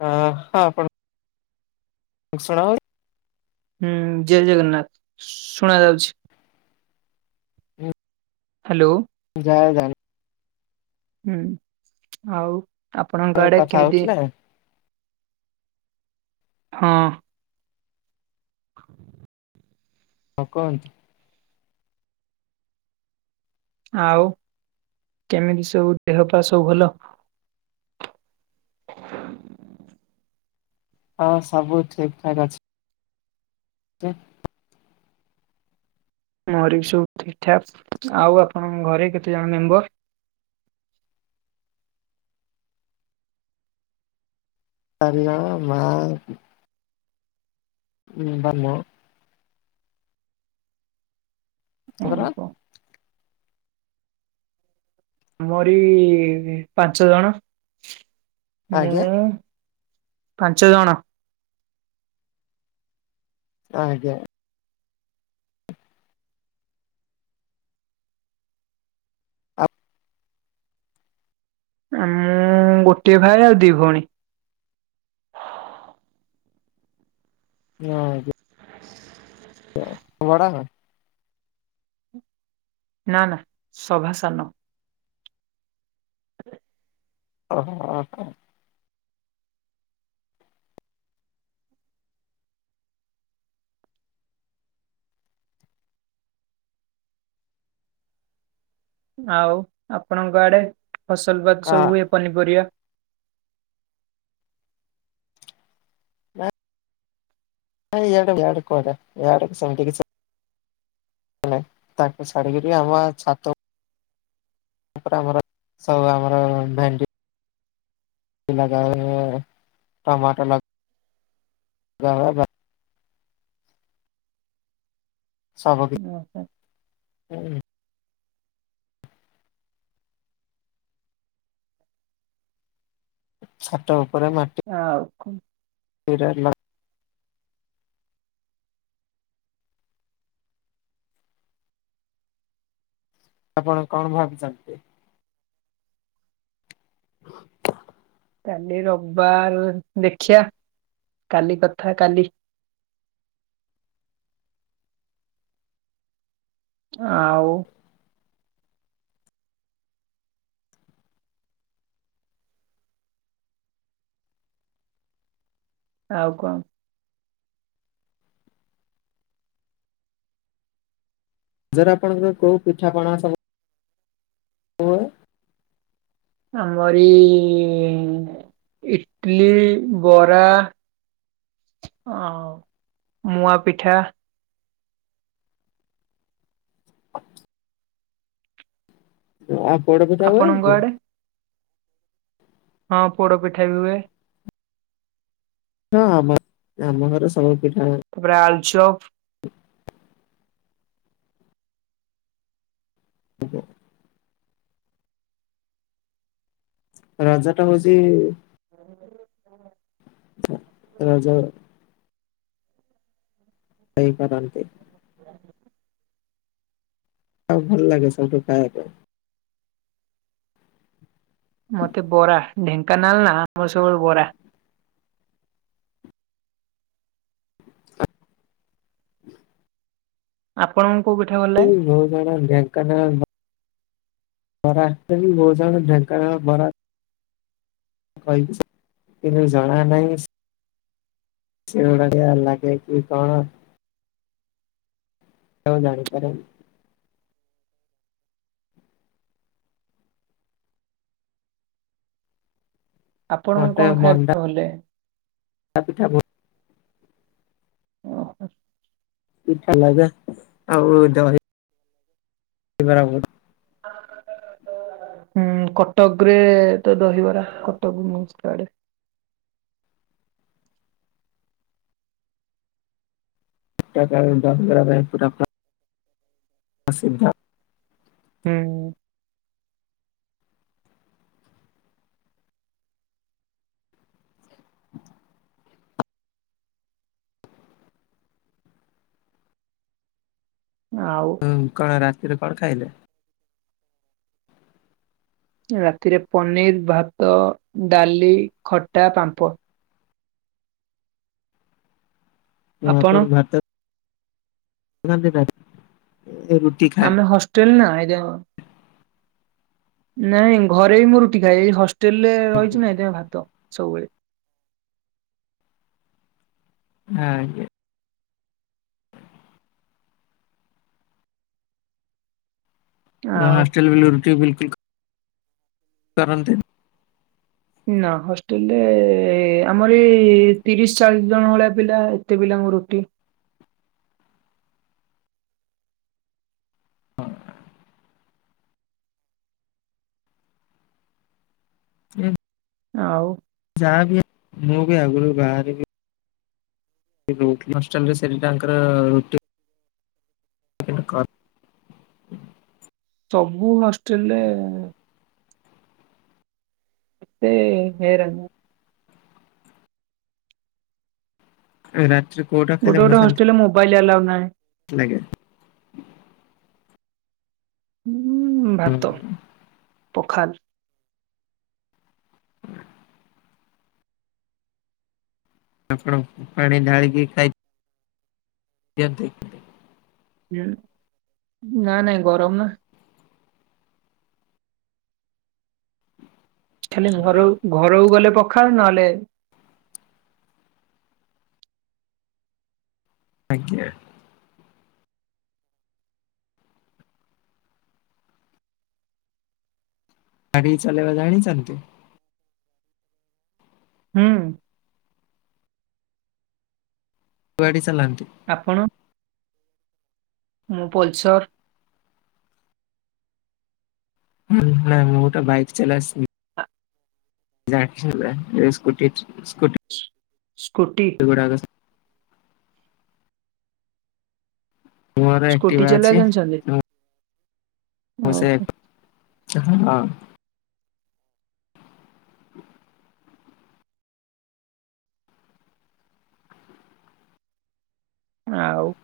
ହ ହଁ ଆପଣ ଶୁଣା ହଉନି। ହୁଁ ଜୟ ଜଗନ୍ନାଥ ଶୁଣା ଯାଉଛି। ହୁଁ। ହ୍ୟାଲୋ। ଯା ଜାଣେ ହୁଁ ଆଉ ଆପଣଙ୍କ ଆଡେ କଥା କେମିତି ହଉଥିଲେ ହଁ ହଁ। ହଉ କହ। ଆଉ କେମିତି ସବୁ ଦେହ ପା ସବୁ ଭଲ। ହ। ହଁ ସବୁ ଠିକ ଠାକ୍ ଅଛି। [unintelligible] ମରିବି ସବୁ ଠିକ ଠାକ୍ ଆଉ ଆପଣଙ୍କ ଘରେ କେତେ ଜଣ ମେମ୍ବର? ଚାରିଜଣ ଆଉ ମା ହୁଁ ବଲୁ। ସେଇ ପରା। ଆମରି ଆମରି ପାଞ୍ଚ ଜଣ, ଆଜ୍ଞା ମୁଁ। ପାଞ୍ଚ ଜଣ। ଆଜ୍ଞା। ଆ ମୁଁ ଗୋଟିଏ ଭାଇ ଆଉ ଦି ଭଉଣୀ। ହଁ, ଆଜ୍ଞା। ତୁ ବଡ଼ା ନା। ନା ନା ସଭା ସାନ। ହ। ଓ ହୋ ହ ହୋ। ଆଉ ଆପଣଙ୍କ ଆଡେ ଫସଲ ବାତ ହଁ ସବୁ ହୁଏ। ପନିପରିବା। ଆଡକ କଡଡିତି [unintelligible] ତାକୁ ଛାଡିକରି ଆମ ଛାତ ତାପରେ ଆମର ସବୁ ଆମର ଭେଣ୍ଡି। ଲଗାହୁଏ ଟମାଟର ଲ ଗା ହୁଏ ସବ କି ହଁ [unintelligible] ଛଟ ଉପରେ ମାଟି। ହଉ କ ଫରେଲା [inaudible] ଆପଣ କଣ ଭାବିଛନ୍ତି? ହ। କାଲି ରବିବାର ଦେଖିବା। କାଲି କଥା କାଲି। ଆଉ। ଆଉ କଣ? ଜରେ ଆପଣଙ୍କର କଉ ପିଠାପଣା ସବୁ। ହଁ। ଆମରି ଇଟଲିି, ବରା। ଆଉ ମୁଆଁ ପିଠା। ଆଉ ପୋଡ଼ପିଠା ହୁଏନି ଆପଣଙ୍କ କି? ଆଡେ ହଁ ପୋଡ଼ ପିଠା ବି ହୁଏ। ହଁ ଆମ ଆମ ଘରେ ସବୁ ପିଠା ହୁଏ। ତାପରେ ଆଳୁଚପ୍। [inaudible] ଆଜ୍ଞା। ରାଜଟା ହଉଛି। [unintelligible] ରଜମା। ଏଇ କରନ୍ତି। [inaudible] ଆଉ ଭଲ ଲାଗେ ସବୁଠୁ ଖାଇବା ପାଇଁ। ମତେ ବରା ଢେଙ୍କାନାଳ ନା ଆମର ସବୁବେଳେ ବରା। ଆପଣଙ୍କୁ କୋଉ ପିଠା ଭଲ ହୁଁ ଲାଗେ ମୋ ଘର ଢେ ଙ୍କାନାଳ ବ ବରା ଅଚୁଏଲି ମଉସାଙ୍କ ଢେଙ୍କାନାଳ ବରା [unintelligible] ସେଗୁଡ଼ାକ ଲାଗେ କି କଣ? କେଉ ଜାଣି ପାରନ୍ତି। ଆପଣଙ୍କୁ କଣ ଖାଇବା ଭଲ ଲାଗେ? ସା ପିଠା ବହୁ ଓ ହୋ। [unintelligible] ଲାଗେ ଆଉ ଦହି ବରା ବହୁ ହୁଁ କଟକ ରେ ତ ଦହିବରା [unintelligible] ଟକ ଦହିବରା ରେ ପୁରା ଫେ ପସିଦ୍ଧ। ହୁଁ। [inaudible] ଆଉ ହୁଁ କଣ ରାତିରେ କଣ ଖାଇଲେ? ରାତିରେ ପନିର୍ ଭାତ ଡାଲି ଖଟା ପାମ୍ପ ଆପଣ [unintelligible] [unintelligible] ରୁଟି। ଖାଏ। ହଷ୍ଟେଲ ନା ଏଇଠି ଆମ ନାଇଁ ଘରେ ବି ମୁଁ ରୁଟି ଖାଏ ଏଇ ହଷ୍ଟେଲରେ ରହିଛି ନା ଏଇଥି ପାଇଁ ଭାତ ସବୁବେଳେ। [unintelligible] ଆଉ ହଷ୍ଟେଲ୍ ଗଲେ ରୁଟି ବିଲ୍ କୁଲ୍ ଖା କରନ୍ତି। ନା ହଷ୍ଟେଲ ରେ ଆମର ଏ ତିରିଶ ଚାଳିଶ ଜଣ ଭଳିଆ ପିଲା ଏତେ ପିଲାଙ୍କୁ ରୁଟି ହଁ। [unintelligible] ଆଉ ଯାହାବି ମୁଁ ବି ଆଗୁରୁ ବାହାରିବି। [unintelligible] ହଷ୍ଟେଲରେ ସେ ବି ତାଙ୍କର କେନ କ। ସବୁ ହଷ୍ଟେଲରେ ସେ। [unintelligible] ଏ ରାଜୁ ପୁଅଟା ଗୋଟେ ଗୋଟେ ହଷ୍ଟେଲରେ ମୋବାଇଲ ଆଲାଉ ନାହିଁ। ଦେଖେ ଉଁ ଭାତ ପଖାଲ୍। ଆପଣ ପାଣି ଢାଳିକି ଖାଇ ଦିଅନ୍ତି? ଉଁ ନା ନାଇଁ ଗରମ ନା। ଖାଲି ଘରୁକୁ ଘରକୁ ଗଲେ ପଖାଳ ନହେଲେ ଆଜ୍ଞା। ଗାଡି ଚଲେଇବା ଜାଣିଛନ୍ତି? ହୁଁ। ଗାଡ଼ି ଚଲାନ୍ତି। ଆପଣ, ମୁଁ ପଲସର୍। [inaudible] ମୁଁ ତ ବାଇକ୍ ଚଲା ସି [unintelligible] ସ୍କୁଟି [unintelligible] ସ୍କୁଟି। [inaudible] ସ୍କୁଟି। ଗୋଡ଼ ଘସ୍। ମୋର ସ୍କୁଟି ଆକ୍ଟିଭା ଚଲେଇବା ଅଛି। ଜାଣିଛନ୍ତି? ମୁ ସେ ଓହୋ ହଁ। ଆଉ ହ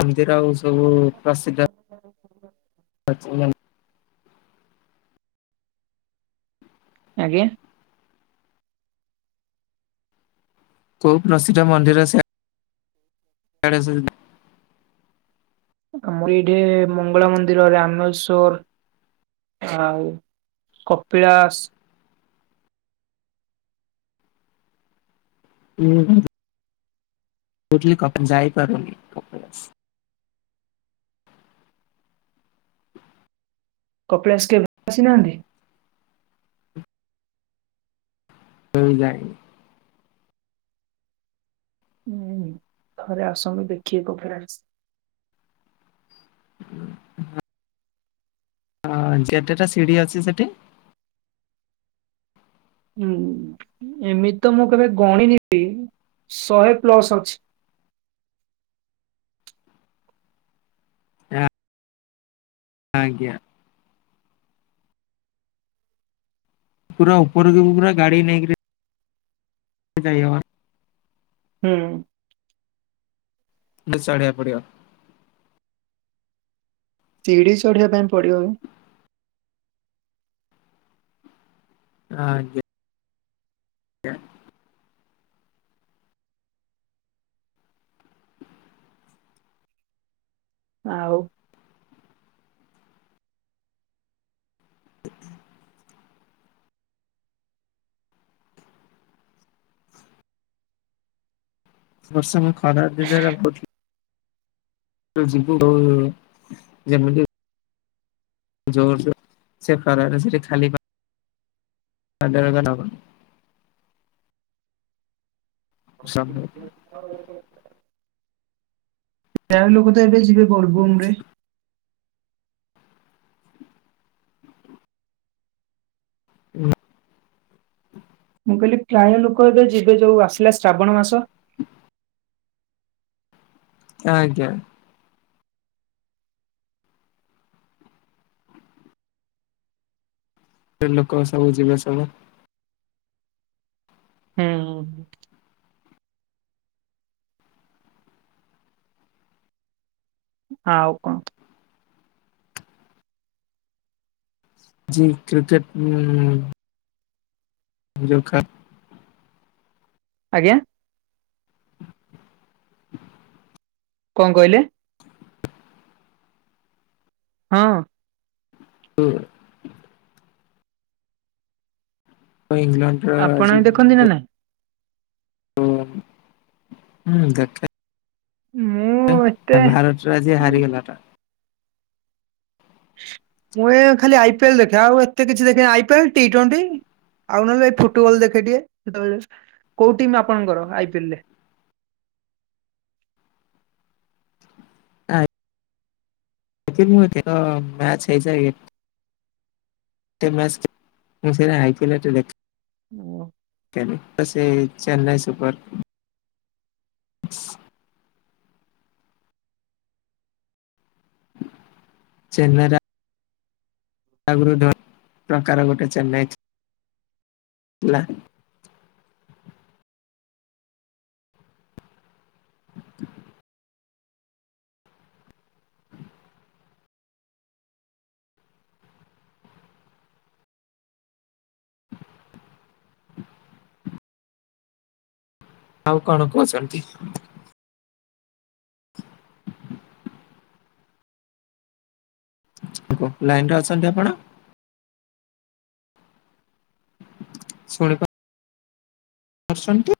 ଆମ୍ ତିର ଆଉ ସବୁ ପ୍ରସିଦ୍ଧ। [unintelligible] ଆଜ୍ଞା। କୋଉ ପ୍ରସିଦ୍ଧ ମନ୍ଦିର ସେ ଆଡେ ସବୁ? ଆମର ଏଇଠି ମଙ୍ଗଳା ମନ୍ଦିର, ରାମେଶ୍ଵର ଆଉ କପିଳାସ୍। ଉଁ ହୁଁ। କହୁଥିଲି କପିନ୍ ଯାଇପାରୁନି। କପିଳାସ୍ କେବେ ଆସିନାହାନ୍ତି? [unintelligible] ଯାଇନି। ହୁଁ। ଥରେ ଆସନ୍ତୁ ଦେଖିକ। [unintelligible] [inaudible] ହଁ ଯେତେଟା ସିଡି ଅଛି ସେଠିି ହୁଁ ଏମିତି ତ ମୁଁ କେବେ ଗଣିନି ବି ଶଏ ପ୍ଲସ ଅଛି। [unintelligible] ଆଜ୍ଞା। ପୁରା ଉପରକୁ ପୁରା ଗାଡି ନେଇକିରି ଯାଇହବ। ହୁଁ। ଚଢଆକ ପଡିବ। ଚିଡି ଚଢିଆ ପାଇଁ ପଡିବ। ଆଜ୍ଞା ଆଜ୍ଞା ଆଉ ବର୍ଷା ନାଇଁ ଖରାରେ ଦିନରେ ପଚୁ ଯିବୁ ଓ ଯେମିତି ଜୋରସେ ସେ ଖରାରେ ସେଠି ଖାଲି ପା ପାଦରେ [unintelligible] ସବୁ [unintelligible] ପ୍ରାୟ ଲୋକ ତ ଏବେ ଯିବେ ବୋଲବମ୍ ରେ। ହୁଁ ମୁଁ କହିଲି ପ୍ରାୟ ଲୋକ ଏବେ ଯିବେ ଯୋଉ ଆସିଲା ଶ୍ରାବଣ ମାସ ଆଜ୍ଞା ଏବେ ଲୋକ ସବୁ ଯିବେ ସବୁ। ହୁଁ, ହୁଁ ଆଉ କଂ? ଯି କ୍ରିକେଟ ଉଁ ଯୋଉ ଖା ଆଜ୍ଞା କଂ କହିଲେ? ହଁ ଉ ଇଂଲଣ୍ଡ ଆପଣ ବି ଦେଖନ୍ତି ନା ନାଇଁ? ହୁଁ- -ହୁଁ ଦେଖେ। ମୁଁ ଏଁ ଏତେ ଭାରତ ଚୁଆ ଆଜି ମୁଁ ହାରିଗଲା ଟ। ମୁଁ ଏ ଖାଲି ଆଇପିଏଲ୍ ଦେଖେ ଆଉ ଏତେ କିଛି ଦେଖେ ଆଇପିଏଲ ଟିଟ୍ବଣ୍ଟି। ଆଉ ନହେଲେ ଏ ଫୁଟବଲ ଦେଖେ ଟିକେ କେତେବେଳେ କୋଉ ଟିମ୍ ଆପଣଙ୍କର ଆଇପିଏଲ ରେ? ଆ [unintelligible] ମୁଁ ଏକେ ତ ମ୍ୟାଚ ହେଇଯାଏ। ଟେ ମ୍ୟାଚ୍ ମୁଁ [unintelligible] ଆଇପିଏଲ୍ ଟିକେ ଦେଖ। ଓ ସେ ଚେନ୍ନାଇ ସୁପର। ସି ଚେନ୍ନାଇରା- - ଆଗୁରୁ ଢ ଟଙ୍କାର ଗୋଟେ ଚେନ୍ନାଇଚି ହେଲା। ଆଉ କଣ କୁହ ସେମତି? ପ ପୁ ଲାଇନରେ ଅଛନ୍ତି ଆପଣ? ଶୁଣପା ପାରୁସନ୍ତି।